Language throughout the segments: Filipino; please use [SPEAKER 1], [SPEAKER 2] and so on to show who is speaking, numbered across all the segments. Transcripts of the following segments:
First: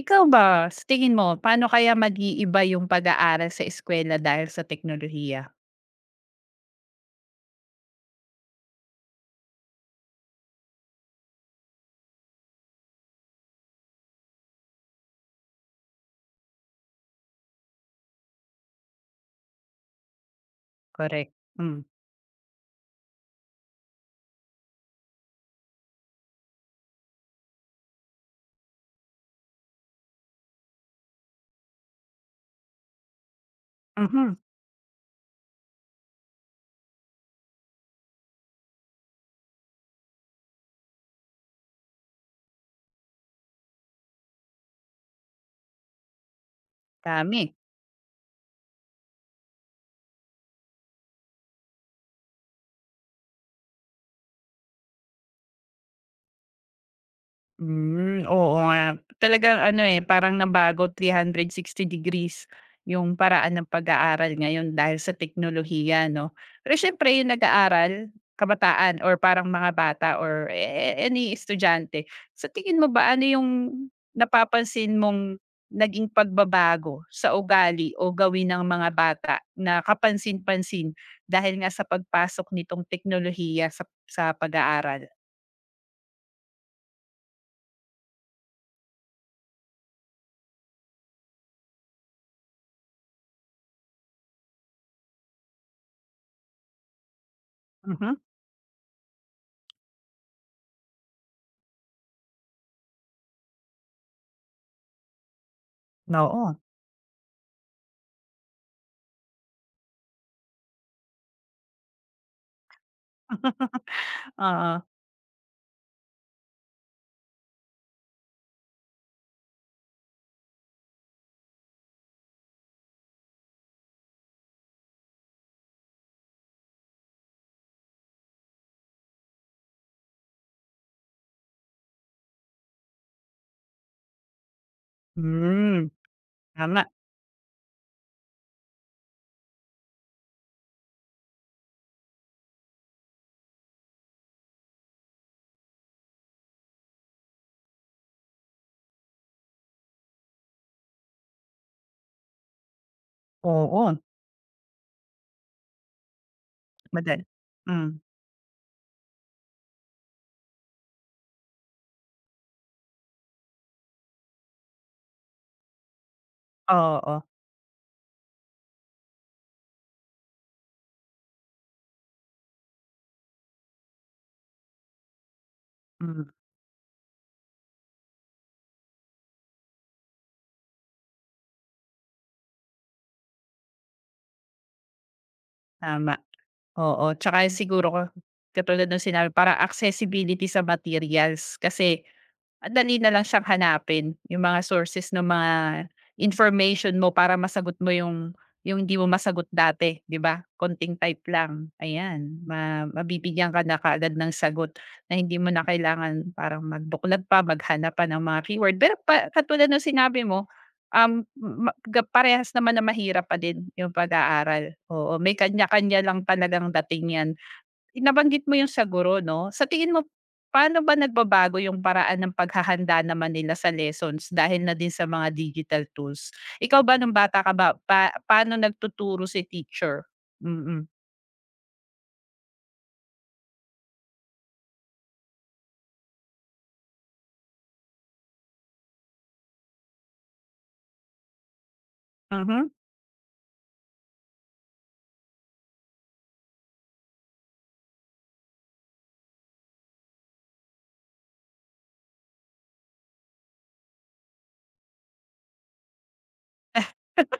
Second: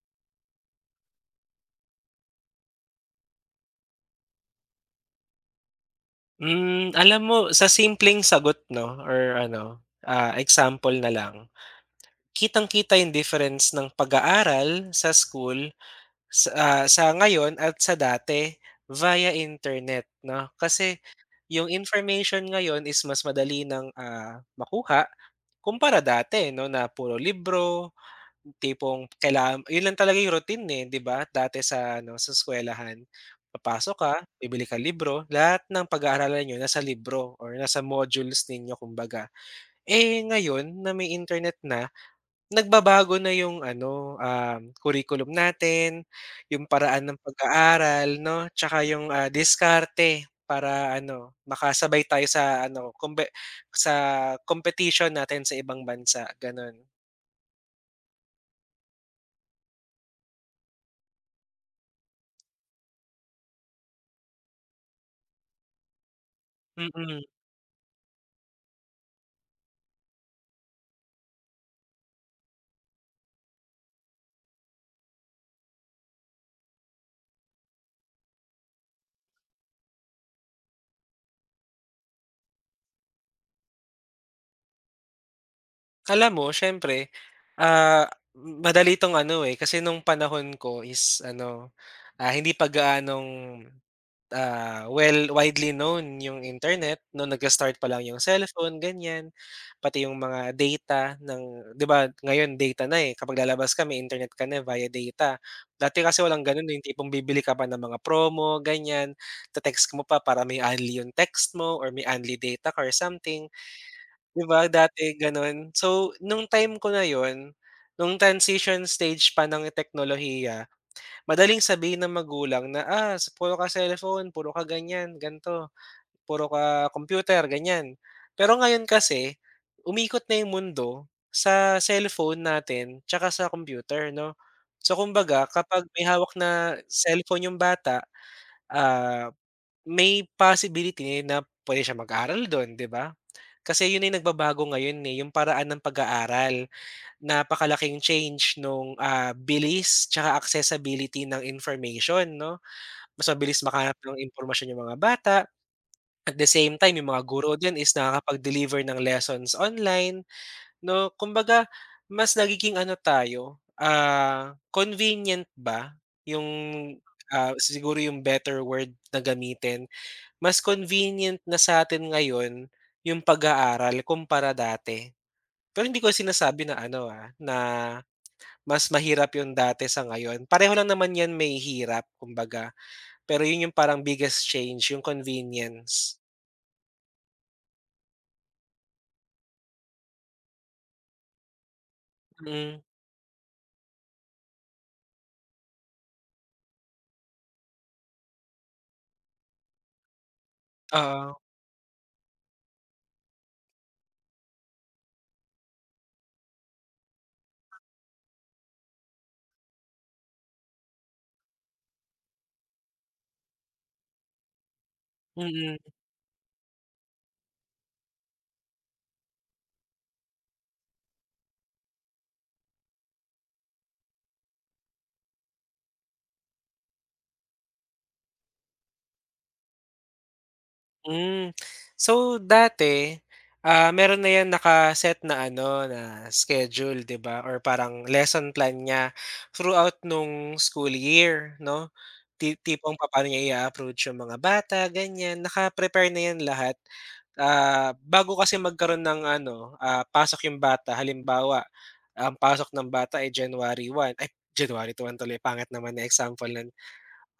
[SPEAKER 1] Ikaw ba, sa tingin mo, paano kaya mag-iiba yung pag-aaral sa eskuwela dahil sa teknolohiya?
[SPEAKER 2] Hmm, alam mo sa simpleng sagot 'no or ano, example na lang, kitang-kita yung difference ng pag-aaral sa school sa ngayon at sa dati via internet 'no. Kasi
[SPEAKER 1] Correct.
[SPEAKER 2] yung
[SPEAKER 1] Hmm,
[SPEAKER 2] information ngayon is mas madali ng, makuha kumpara dati 'no na puro libro. Tipong kailangan yun lang talaga yung routine, eh, 'di ba? Dati sa ano, sa eskuwelahan, papasok ka,
[SPEAKER 1] mhm,
[SPEAKER 2] bibili ka libro, lahat ng pag-aaralan niyo nasa libro or nasa modules ninyo kumbaga. Eh, ngayon na may internet na, nagbabago na yung ano, curriculum natin, yung paraan ng
[SPEAKER 1] dami.
[SPEAKER 2] pag-aaral 'no, tsaka yung, diskarte para ano, makasabay tayo sa ano, sa competition natin sa ibang bansa, gano'n.
[SPEAKER 1] Hmm, oo nga. Talagang ano, eh, parang nabago 360 degrees yung paraan ng pag-aaral ngayon dahil sa teknolohiya 'no. Pero syempre
[SPEAKER 2] Mm.
[SPEAKER 1] yung nag-aaral, kabataan or parang mga bata or any estudyante, sa tingin mo ba ano yung napapansin mong naging pagbabago sa ugali o gawin ng mga bata na kapansin-pansin dahil nga sa pagpasok nitong teknolohiya sa pag- aaral?
[SPEAKER 2] Alam mo siyempre, madali 'tong ano, eh, kasi nung panahon ko is ano, hindi pa gaanong, well widely known yung internet no nag-start pa lang
[SPEAKER 1] Mhm,
[SPEAKER 2] yung cellphone ganyan, pati yung mga data ng 'di ba ngayon data na, eh, kapag lalabas ka may internet ka na eh, via data. Dati kasi walang
[SPEAKER 1] oo.
[SPEAKER 2] gano'n, eh, yung tipong bibili ka pa ng mga promo ganyan, te-text mo pa para may unli yung text mo or may unli data ka or something. 'Di ba
[SPEAKER 1] Oo.
[SPEAKER 2] dati gano'n. So, nung time ko na yon nung transition stage pa ng teknolohiya, madaling sabihin ng magulang na, "Ah, puro ka cellphone, puro ka ganyan ganto puro ka computer," ganyan. Pero ngayon kasi, umikot na 'yung mundo sa cellphone natin tsaka sa computer 'no. So, kumbaga
[SPEAKER 1] Hmm,
[SPEAKER 2] kapag may hawak na
[SPEAKER 1] tama.
[SPEAKER 2] cellphone 'yung bata, ah, may possibility na puwede siya mag-aral do'n, 'di ba? Kasi yun na nagbabago ngayon, eh, yung paraan ng pag-aaral. Napakalaking change nung, bilis tsaka accessibility ng information 'no. Mas mabilis
[SPEAKER 1] Oo,
[SPEAKER 2] makahanap ng impormasyon yung mga bata, at the same time yung
[SPEAKER 1] madal
[SPEAKER 2] mga guro din is
[SPEAKER 1] hmm,
[SPEAKER 2] nakakapag-deliver ng lessons online 'no. Kumbaga mas nagiging ano tayo, convenient ba yung,
[SPEAKER 1] oo,
[SPEAKER 2] siguro yung better word na gamitin. Mas convenient na sa atin ngayon yung pag-aaral kumpara dati. Pero hindi ko
[SPEAKER 1] hmm,
[SPEAKER 2] sinasabi na ano, na mas mahirap yung dati sa ngayon. Pareho lang naman 'yan may hirap kumbaga, pero 'yun yung parang biggest change, yung convenience.
[SPEAKER 1] tama. Oo, 'tsaka siguro ko katulad ng sinabi parang accessibility sa materials kasi
[SPEAKER 2] Mm,
[SPEAKER 1] madali na lang siyang hanapin, yung mga sources ng mga information mo para masagot mo yung hindi mo masagot dati, 'di ba? Konting type
[SPEAKER 2] oo,
[SPEAKER 1] lang, ayan, mabibigyan ka na kaagad ng sagot na hindi mo na kailangan parang magbuklat pa, maghanap pa ng mga keyword. Pero pa katulad ng sinabi mo, ma ga parehas naman na mahirap pa din yung pag-aaral, oo. May
[SPEAKER 2] mm,
[SPEAKER 1] kanya-kanya lang talagang dating 'yan. Nabanggit mo yung sa guro 'no. Sa tingin mo, paano ba nagbabago yung paraan ng paghahanda naman nila sa lessons dahil na din sa mga digital tools? Ikaw ba nung bata ka ba, paano nagtuturo si teacher? Mm,
[SPEAKER 2] hmm. So dati, meron na 'yan nakaset na ano, na schedule 'di ba or parang lesson plan niya throughout nung school year 'no. Ti
[SPEAKER 1] mhm,
[SPEAKER 2] tipong papaano niya i approach yung mga bata, ganiyan, naka-prepare na 'yan lahat. Bago kasi magkaroon ng ano, pasok yung bata halimbawa, ang pasok ng bata ay January one. Ay January 1 tuloy pangit naman ng example nun.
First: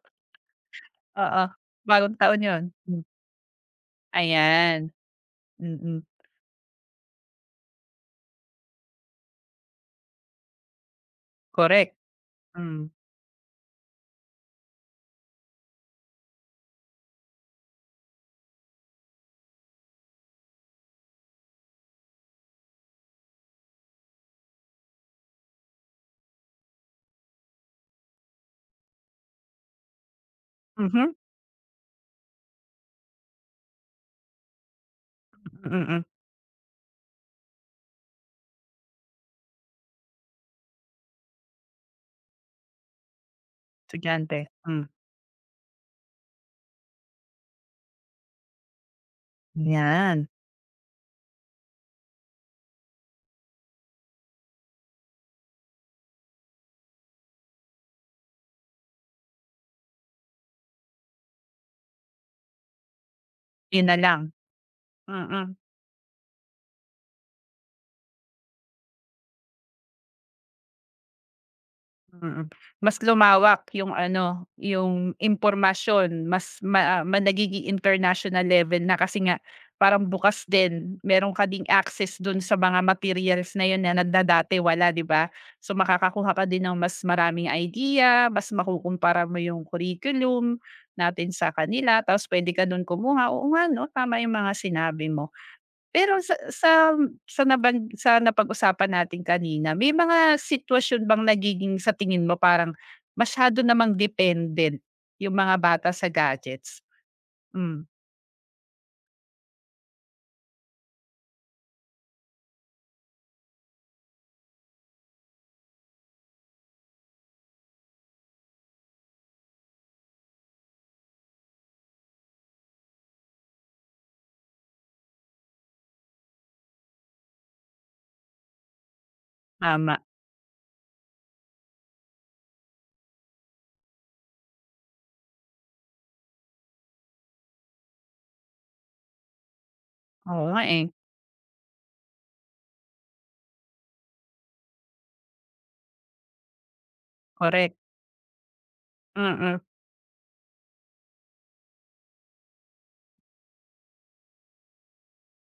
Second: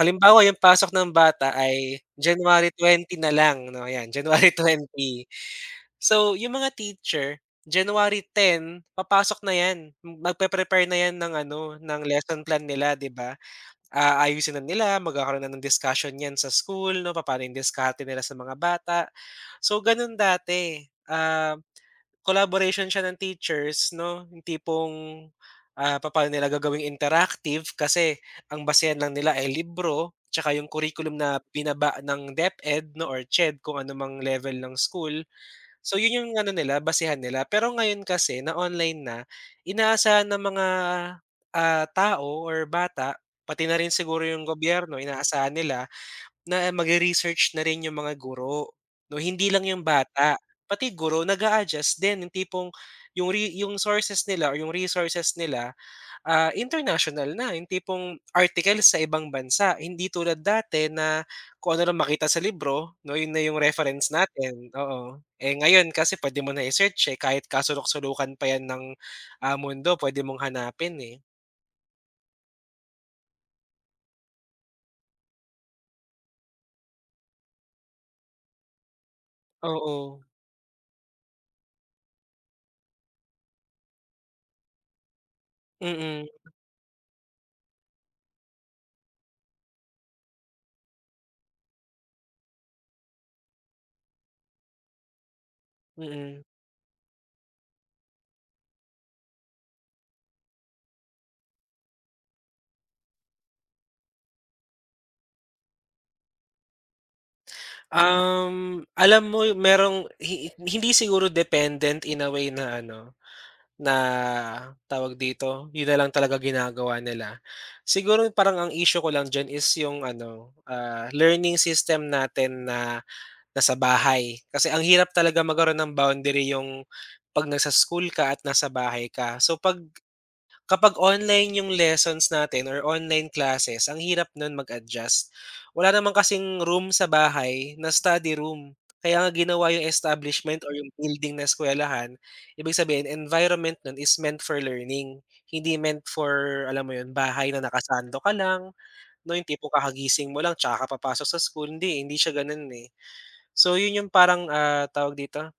[SPEAKER 2] Halimbawa yung pasok ng
[SPEAKER 1] oo.
[SPEAKER 2] bata ay
[SPEAKER 1] Bagong taon yun.
[SPEAKER 2] January
[SPEAKER 1] Hmm,
[SPEAKER 2] twenty na lang 'no, ayan January
[SPEAKER 1] ayan,
[SPEAKER 2] twenty.
[SPEAKER 1] mm,
[SPEAKER 2] So yung mga teacher, January 10, papasok na 'yan, magpe-prepare na 'yan ng ano,
[SPEAKER 1] correct.
[SPEAKER 2] ng lesson plan
[SPEAKER 1] Hmm,
[SPEAKER 2] nila 'di ba? Ayusin na nila, magkakaroon na ng discussion 'yan sa school 'no, papaano yung diskarte nila sa mga bata. So gano'n dati, ah, collaboration siya ng teachers 'no, yung tipong, papaano nila gagawing interactive kasi ang basehan lang nila ay libro, 'tsaka yung
[SPEAKER 1] mhm,
[SPEAKER 2] curriculum na binaba ng DepEd 'no or CHED kung ano mang level ng school. So
[SPEAKER 1] mm,
[SPEAKER 2] yun yung ano nila, basehan nila. Pero ngayon kasi na online na, inaasahan ng mga, tao or bata, pati na rin siguro yung
[SPEAKER 1] estudyante. Hmm,
[SPEAKER 2] gobyerno, inaasahan nila na magre-research na rin yung mga guro 'no. Hindi lang yung
[SPEAKER 1] 'yan.
[SPEAKER 2] bata, pati guro nag adjust din yung tipong yung sources nila or yung resources nila. International na, yung tipong articles sa ibang bansa. Hindi tulad dati na kung ano lang makita sa libro 'no, yun na yung
[SPEAKER 1] Yun na
[SPEAKER 2] reference
[SPEAKER 1] lang,
[SPEAKER 2] natin, oo.
[SPEAKER 1] mm.
[SPEAKER 2] Eh, ngayon kasi pwede mo na i-search, eh, kahit kasulok-sulukan pa yan ng, mundo pwede mong hanapin, eh.
[SPEAKER 1] Mm, mas lumawak yung ano, yung impormasyon mas ma ah, ma nagiging international level na kasi nga parang
[SPEAKER 2] Oo,
[SPEAKER 1] bukas din, meron ka ding access dun sa mga materials na yun na na wala, 'di ba? So,
[SPEAKER 2] mm,
[SPEAKER 1] makakakuha ka din ng mas maraming idea, mas makukumpara mo yung curriculum natin sa kanila tapos puwede ka dun kumuha. Oo nga 'no, tama yung mga sinabi mo. Pero
[SPEAKER 2] mm.
[SPEAKER 1] sa napag-usapan natin kanina, may mga sitwasyon bang nagiging sa tingin mo parang masyado namang dependent yung mga bata sa gadgets? Hmm,
[SPEAKER 2] Alam mo merong hindi siguro dependent in a way na ano. Na, tawag dito, yun na lang talaga ginagawa nila. Siguro parang ang issue ko lang diyan is yung ano, learning system natin na nasa bahay. Kasi ang hirap talaga magkaroon ng boundary yung 'pag nasa school ka at nasa bahay ka. So 'pag
[SPEAKER 1] tama.
[SPEAKER 2] Kapag online yung lessons natin or online classes, ang hirap nun mag-adjust. Wala naman kasing room sa bahay na study room. Kaya nga ginawa yung
[SPEAKER 1] Oo nga,
[SPEAKER 2] establishment or
[SPEAKER 1] eh,
[SPEAKER 2] yung building na eskuwelahan, ibig sabihin environment nun is meant for learning. Hindi meant for, alam mo yun, bahay na
[SPEAKER 1] korek.
[SPEAKER 2] nakasando ka lang, 'no, yung
[SPEAKER 1] Mm,
[SPEAKER 2] tipong kakagising mo lang tsaka ka papasok sa school, hindi siya ganun, eh. So yun yung parang, tawag dito,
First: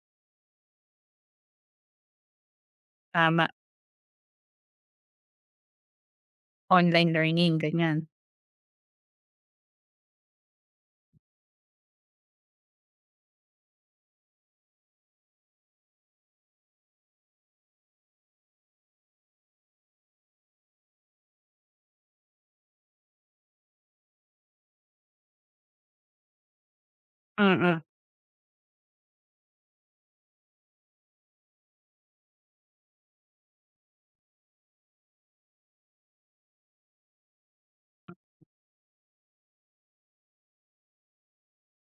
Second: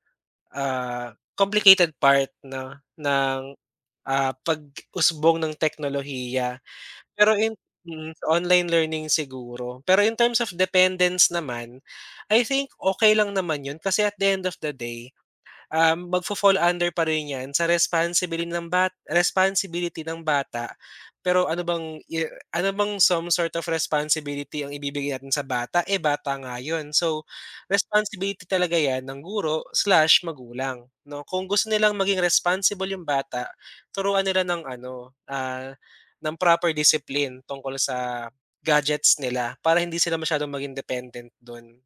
[SPEAKER 2] complicated part na
[SPEAKER 1] tama.
[SPEAKER 2] ng pag-usbong ng teknolohiya.
[SPEAKER 1] Online
[SPEAKER 2] Pero
[SPEAKER 1] learning, ganyan.
[SPEAKER 2] sa online learning siguro. Pero in terms of dependence naman, I think okay lang naman 'yun kasi at the end of the day, magfo-fall under pa rin 'yan sa responsibility ng bata. Pero ano bang some sort of responsibility ang ibibigay natin sa bata, eh, bata nga 'yun. So,
[SPEAKER 1] Mm.
[SPEAKER 2] responsibility talaga 'yan ng guro slash magulang 'no. Kung gusto nilang maging responsible yung bata, turuan nila ng ano, ng proper discipline tungkol sa gadgets nila para hindi sila masyadong maging dependent dun.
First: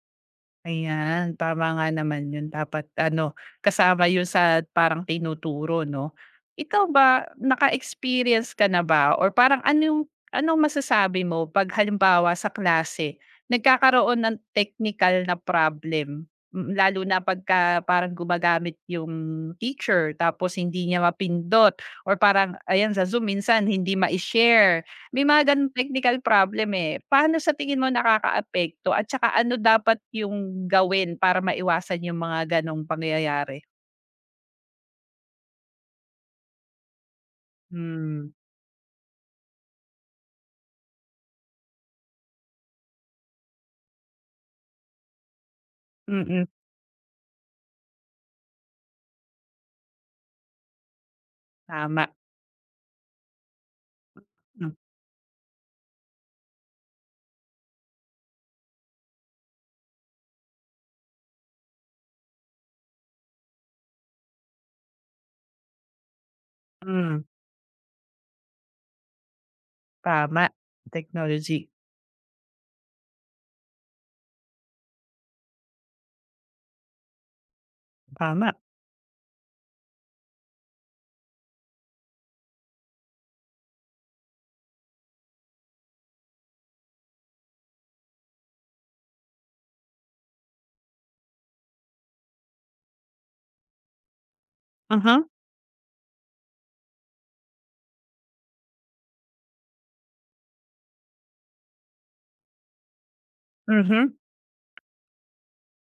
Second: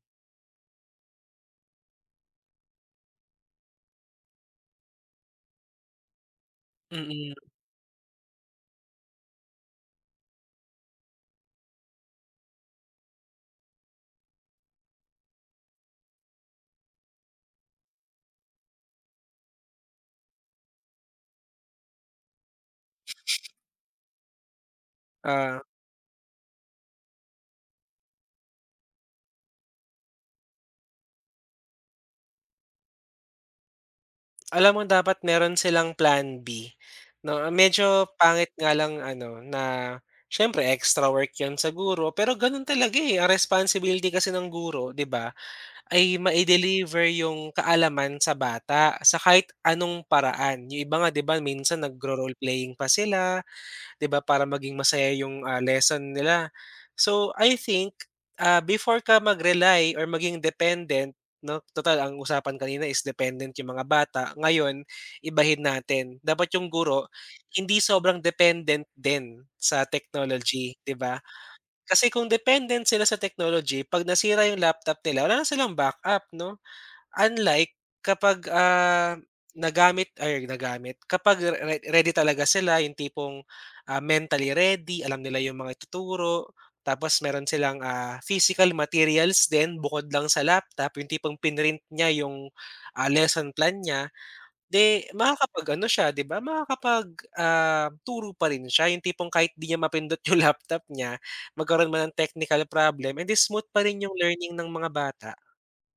[SPEAKER 1] Ayan, tama nga naman yun dapat ano, kasama yun sa parang tinuturo 'no. Ikaw ba,
[SPEAKER 2] Mm,
[SPEAKER 1] naka-experience ka na ba or parang ano anong masasabi mo 'pag halimbawa sa klase nagkakaroon ng technical na problem? Mm, lalo na pagka parang gumagamit yung teacher tapos hindi niya mapindot or parang ayan sa Zoom minsan hindi ma share may mga
[SPEAKER 2] oo.
[SPEAKER 1] gano'ng technical problem, eh. Paano sa tingin mo nakakaapekto at saka ano dapat yung gawin para maiwasan yung mga gano'ng pangyayari?
[SPEAKER 2] Alam mo dapat meron silang plan B 'no, medyo
[SPEAKER 1] Hmm,
[SPEAKER 2] pangit nga lang ano na siyempre extra work yon sa guro, pero gano'n talaga, eh, ang responsibility kasi ng guro 'di ba, ay
[SPEAKER 1] mm,
[SPEAKER 2] mai-deliver yung kaalaman sa bata sa kahit anong paraan. Yung iba nga 'di ba minsan
[SPEAKER 1] tama,
[SPEAKER 2] nagro-role playing pa sila, 'di ba, para maging masaya yung, lesson nila. So, I think, before ka mag-rely or maging dependent 'no, total ang usapan kanina is dependent yung mga bata, ngayon ibahin natin. Dapat yung guro
[SPEAKER 1] mm,
[SPEAKER 2] hindi sobrang dependent din sa
[SPEAKER 1] tama,
[SPEAKER 2] technology, 'di ba?
[SPEAKER 1] technology,
[SPEAKER 2] Kasi kung dependent sila sa technology 'pag nasira yung laptop nila wala na silang backup 'no? Unlike kapag,
[SPEAKER 1] tama.
[SPEAKER 2] nagamit ay nagamit, kapag ready talaga sila yung tipong, mentally ready, alam nila yung mga ituturo, tapos meron silang, physical materials din bukod lang sa laptop, yung tipong prinint niya yung, lesson plan niya, 'di
[SPEAKER 1] Uh-huh,
[SPEAKER 2] makakapag-ano siya 'di ba, makakapag, turo pa rin siya yung tipong kahit 'di niya mapindot yung laptop niya, magkaroon man ng technical problem, eh, di smooth pa rin yung
[SPEAKER 1] mhm.
[SPEAKER 2] learning ng mga bata.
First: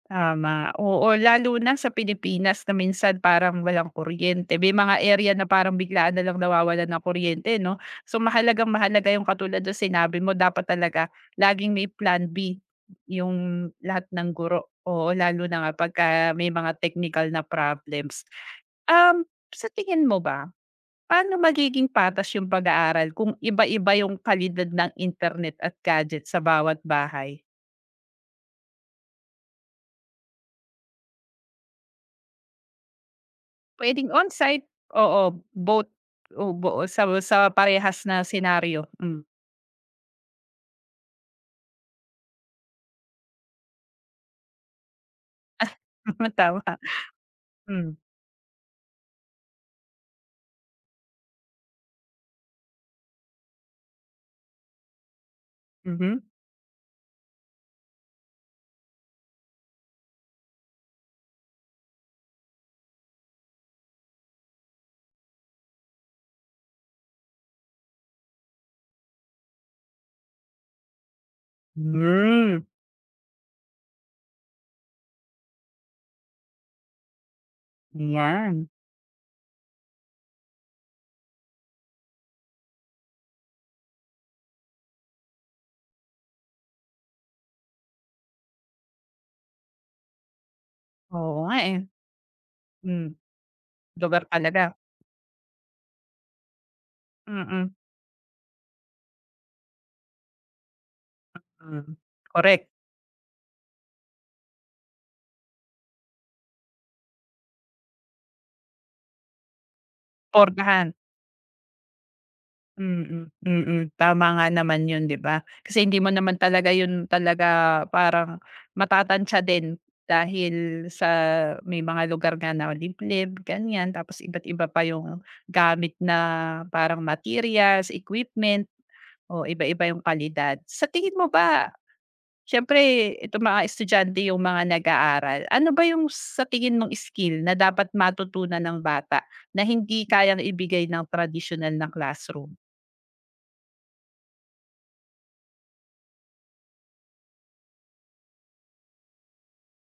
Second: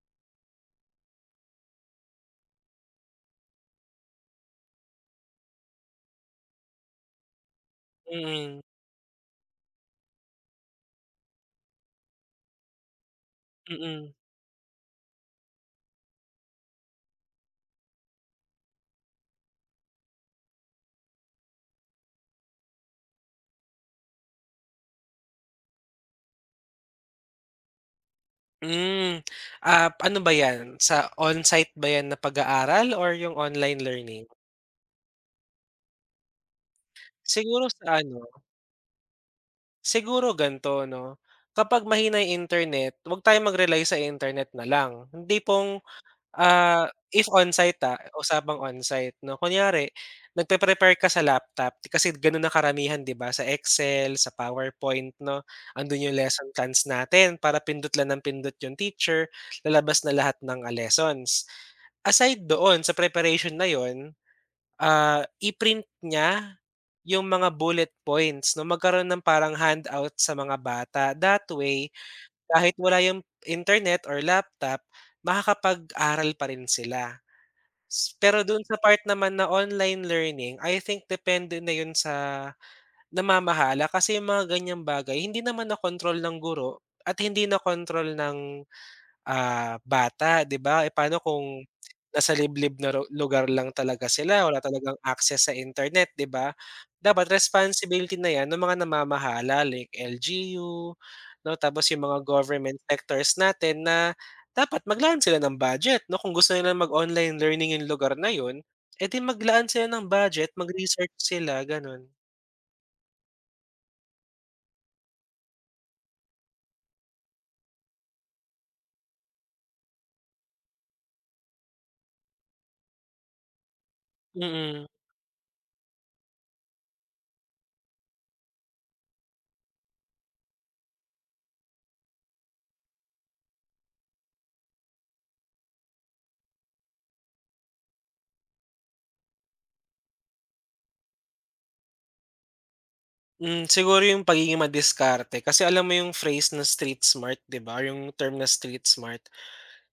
[SPEAKER 1] Tama, oo, lalo na sa Pilipinas na minsan parang walang kuryente. May mga area na parang biglaan na lang nawawalan ng kuryente 'no. So,
[SPEAKER 2] Mm,
[SPEAKER 1] mahalagang-mahalaga yung katulad ng sinabi mo dapat talaga laging may plan B yung lahat
[SPEAKER 2] mm.
[SPEAKER 1] ng guro. Oo, lalo na nga pagka may mga technical na problems. Um, sa tingin mo ba, paano magiging patas yung pag-aaral kung iba-iba yung kalidad ng internet at gadget sa bawat bahay?
[SPEAKER 2] Hmm, ano ba 'yan, sa on-site ba 'yan na pag-aaral or yung online
[SPEAKER 1] Puwedeng
[SPEAKER 2] learning?
[SPEAKER 1] on-site, oo, both o sa
[SPEAKER 2] Siguro sa
[SPEAKER 1] parehas na
[SPEAKER 2] ano,
[SPEAKER 1] senaryo, hmm,
[SPEAKER 2] siguro gan'to 'no, kapag mahina yung internet, 'wag tayong mag-rely sa internet na lang. Hindi pong,
[SPEAKER 1] tama,
[SPEAKER 2] if on-site,
[SPEAKER 1] hmm,
[SPEAKER 2] usapang on-site 'no, kunyari nagpe-prepare ka sa laptop kasi gano'n na karamihan 'di ba, sa Excel, sa PowerPoint 'no, andun yung
[SPEAKER 1] mhm.
[SPEAKER 2] lesson plans natin para pindot lang ng pindot yung teacher, lalabas na lahat ng, lessons. Aside doon sa preparation na yun, i-print niya yung mga bullet points 'no, magkaroon ng parang handout sa mga bata. That way,
[SPEAKER 1] Hmm,
[SPEAKER 2] kahit wala yung internet or laptop, makakapag-aral pa rin sila. Pero dun
[SPEAKER 1] 'yan,
[SPEAKER 2] sa part naman na online learning, I think depende na yun sa namamahala kasi yung mga ganyang bagay hindi naman na control ng guro at hindi na control ng bata, 'di ba? E paano
[SPEAKER 1] oo nga,
[SPEAKER 2] kung
[SPEAKER 1] eh,
[SPEAKER 2] nasa liblib na
[SPEAKER 1] hmm,
[SPEAKER 2] lugar lang talaga
[SPEAKER 1] lugar
[SPEAKER 2] sila, wala
[SPEAKER 1] talaga,
[SPEAKER 2] talagang access sa internet, 'di ba? Dapat
[SPEAKER 1] mm,
[SPEAKER 2] responsibility na 'yan ng mga namamahala like LGU 'no, tapos
[SPEAKER 1] hmm,
[SPEAKER 2] yung mga
[SPEAKER 1] korek,
[SPEAKER 2] government sectors natin na dapat maglaan sila ng budget 'no, kung gusto nila mag-online learning yung lugar na yun, eh, di maglaan sila ng budget,
[SPEAKER 1] pormahan.
[SPEAKER 2] mag-research sila, gano'n.
[SPEAKER 1] Mm, mm. Tama nga naman yun, 'di ba? Kasi hindi mo naman talaga yun talaga parang matatantya din dahil sa may mga lugar nga na liblib, ganyan. Tapos iba't iba pa
[SPEAKER 2] Mm.
[SPEAKER 1] yung gamit na parang materials, equipment, o iba-iba yung kalidad. Sa tingin mo ba, siyempre ito mga estudyante yung mga nag-aaral, ano ba yung sa tingin mong skill na dapat matutunan ng bata na hindi kayang ibigay ng traditional na classroom?
[SPEAKER 2] Hmm, siguro yung pagiging madiskarte kasi alam mo yung phrase na street smart, 'di ba, or yung term na street smart.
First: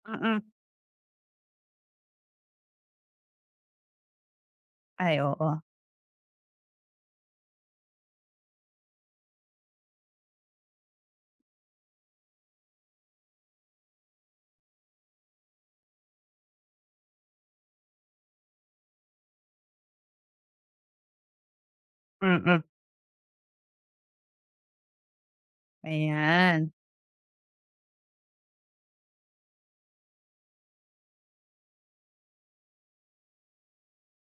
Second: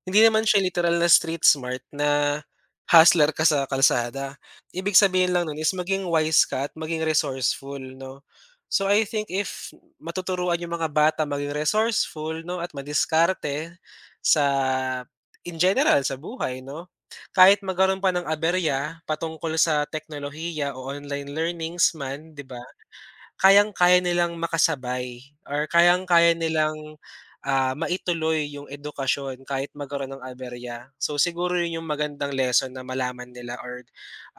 [SPEAKER 2] Hindi
[SPEAKER 1] Mm.
[SPEAKER 2] naman siya literal na street smart na hustler ka sa kalsada. Ibig
[SPEAKER 1] Ay
[SPEAKER 2] sabihin lang
[SPEAKER 1] oo,
[SPEAKER 2] nun is maging wise ka at maging resourceful 'no. So, I think if matuturuan yung mga bata maging resourceful 'no at madiskarte sa in general sa buhay 'no, kahit magkaroon pa ng aberya patungkol sa teknolohiya o online learnings man, 'di ba?
[SPEAKER 1] mm,
[SPEAKER 2] Kayang-kaya nilang makasabay or kayang-kaya
[SPEAKER 1] ayan.
[SPEAKER 2] nilang, maituloy yung edukasyon kahit magkaroon ng aberya. So, siguro yun yung magandang lesson na malaman nila or,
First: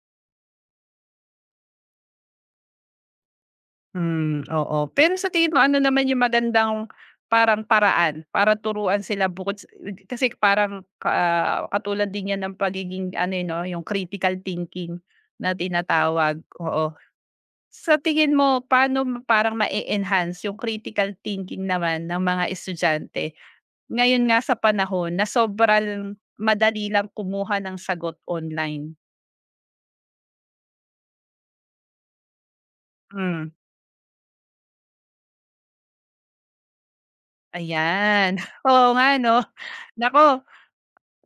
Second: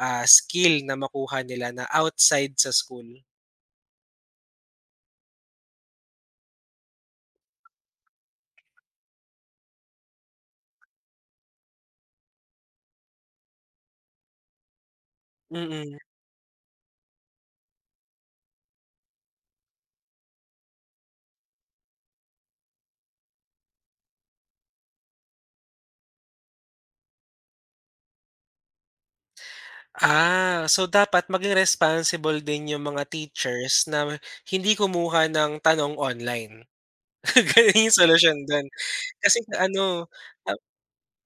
[SPEAKER 2] skill na makuha nila na outside sa school.
[SPEAKER 1] Hmm, oo. Pero sa tingin mo ano naman yung magandang parang paraan para turuan sila bukod sa kasi parang, ah, katulad din yan ng pagiging ano, eh, 'no, yung critical thinking na
[SPEAKER 2] Mm.
[SPEAKER 1] tinatawag, oo. Sa tingin mo paano parang enhance yung critical thinking naman ng mga estudyante ngayon nga sa panahon na sobrang madali lang kumuha ng sagot online?
[SPEAKER 2] So dapat maging responsible din yung mga
[SPEAKER 1] Hmm,
[SPEAKER 2] teachers na hindi kumuha ng tanong online. Ganun yung
[SPEAKER 1] ayan.
[SPEAKER 2] solusyon dun.
[SPEAKER 1] Oo nga
[SPEAKER 2] Kasi
[SPEAKER 1] 'no?
[SPEAKER 2] ano,
[SPEAKER 1] Nako
[SPEAKER 2] ah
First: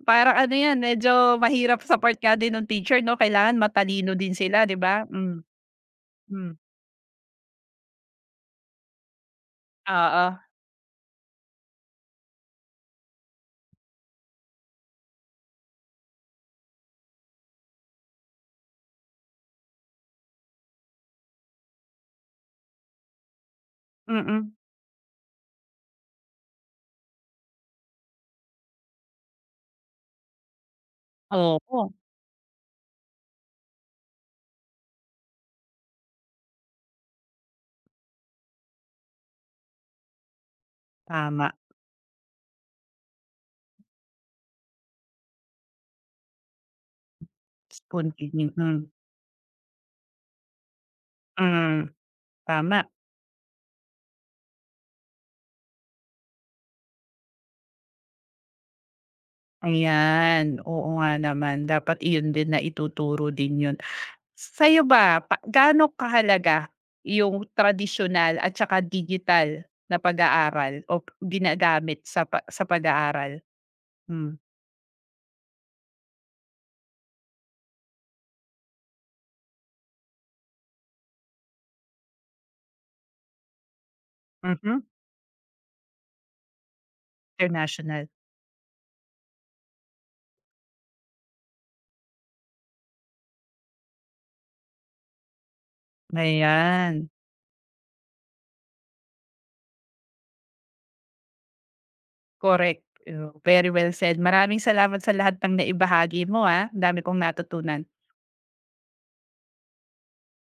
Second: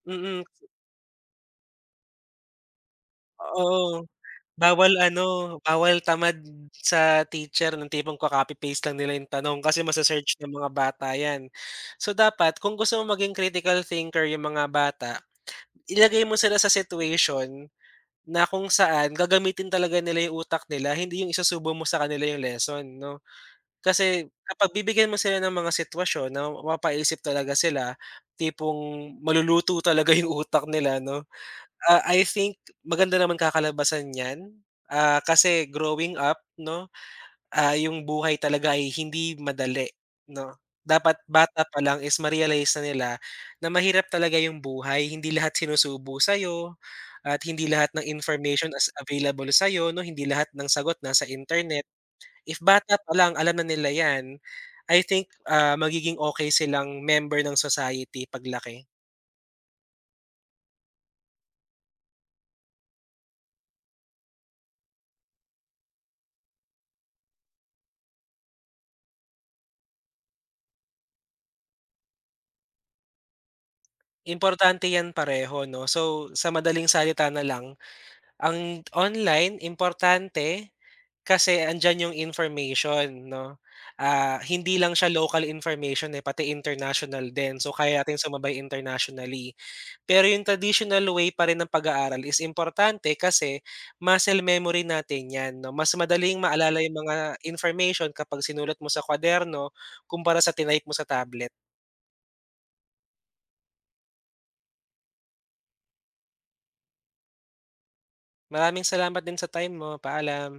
[SPEAKER 1] parang
[SPEAKER 2] mm,
[SPEAKER 1] ano
[SPEAKER 2] mm,
[SPEAKER 1] 'yan, medyo mahirap sa part nga din nung teacher 'no, kailangan
[SPEAKER 2] oo.
[SPEAKER 1] matalino din sila 'di
[SPEAKER 2] Bawal
[SPEAKER 1] ba? Hmm,
[SPEAKER 2] ano, bawal tamad
[SPEAKER 1] hmm,
[SPEAKER 2] sa teacher ng tipong ko-copy paste lang nila yung tanong kasi
[SPEAKER 1] oo,
[SPEAKER 2] mase-search ng mga bata yan. So, dapat kung gusto mo maging critical thinker yung mga bata, ilagay mo sila sa situation na kung saan gagamitin talaga nila yung utak nila, hindi yung isusubo mo sa kanila yung lesson 'no. Kasi
[SPEAKER 1] mm.
[SPEAKER 2] kapag bibigyan mo sila ng mga sitwasyon na mapapaisip talaga sila, tipong maluluto talaga yung utak nila 'no.
[SPEAKER 1] Opo,
[SPEAKER 2] I think maganda naman kakalabasan niyan, kasi growing up 'no, yung buhay talaga ay hindi madali 'no. Dapat
[SPEAKER 1] tama.
[SPEAKER 2] bata pa lang is ma-realize na nila na mahirap talaga yung buhay, hindi lahat sinusubo sa'yo at hindi lahat ng
[SPEAKER 1] Spoon feeding,
[SPEAKER 2] information
[SPEAKER 1] hmm,
[SPEAKER 2] as available sa'yo 'no, hindi lahat ng sagot nasa internet.
[SPEAKER 1] mm,
[SPEAKER 2] If
[SPEAKER 1] tama.
[SPEAKER 2] bata pa lang alam na nila 'yan, I think, magiging okay silang member ng society paglaki.
[SPEAKER 1] Ayan, oo nga naman dapat iyon din na ituturo din 'yun. Sa'yo ba, gaano kahalaga yung tradisyonal at saka digital na pag-aaral o ginagamit sa pa sa pag-aaral? Hmm,
[SPEAKER 2] Importante 'yan pareho 'no. So, sa madaling salita na lang, ang online importante kasi andiyan yung information 'no. Hindi
[SPEAKER 1] mhm,
[SPEAKER 2] lang siya local information, eh, pati international din. So, kaya
[SPEAKER 1] international,
[SPEAKER 2] natin sumabay internationally. Pero yung traditional way pa rin ng pag-aaral is importante kasi muscle memory natin 'yan 'no. Mas madaling maalala yung
[SPEAKER 1] ayan.
[SPEAKER 2] mga information kapag sinulat mo sa kuwaderno kumpara sa tinaype mo sa tablet.
[SPEAKER 1] Correct, oh, very well said. Maraming salamat sa lahat ng naibahagi mo, ah, ang dami kong natutunan.
[SPEAKER 2] Maraming salamat din sa time mo. Paalam.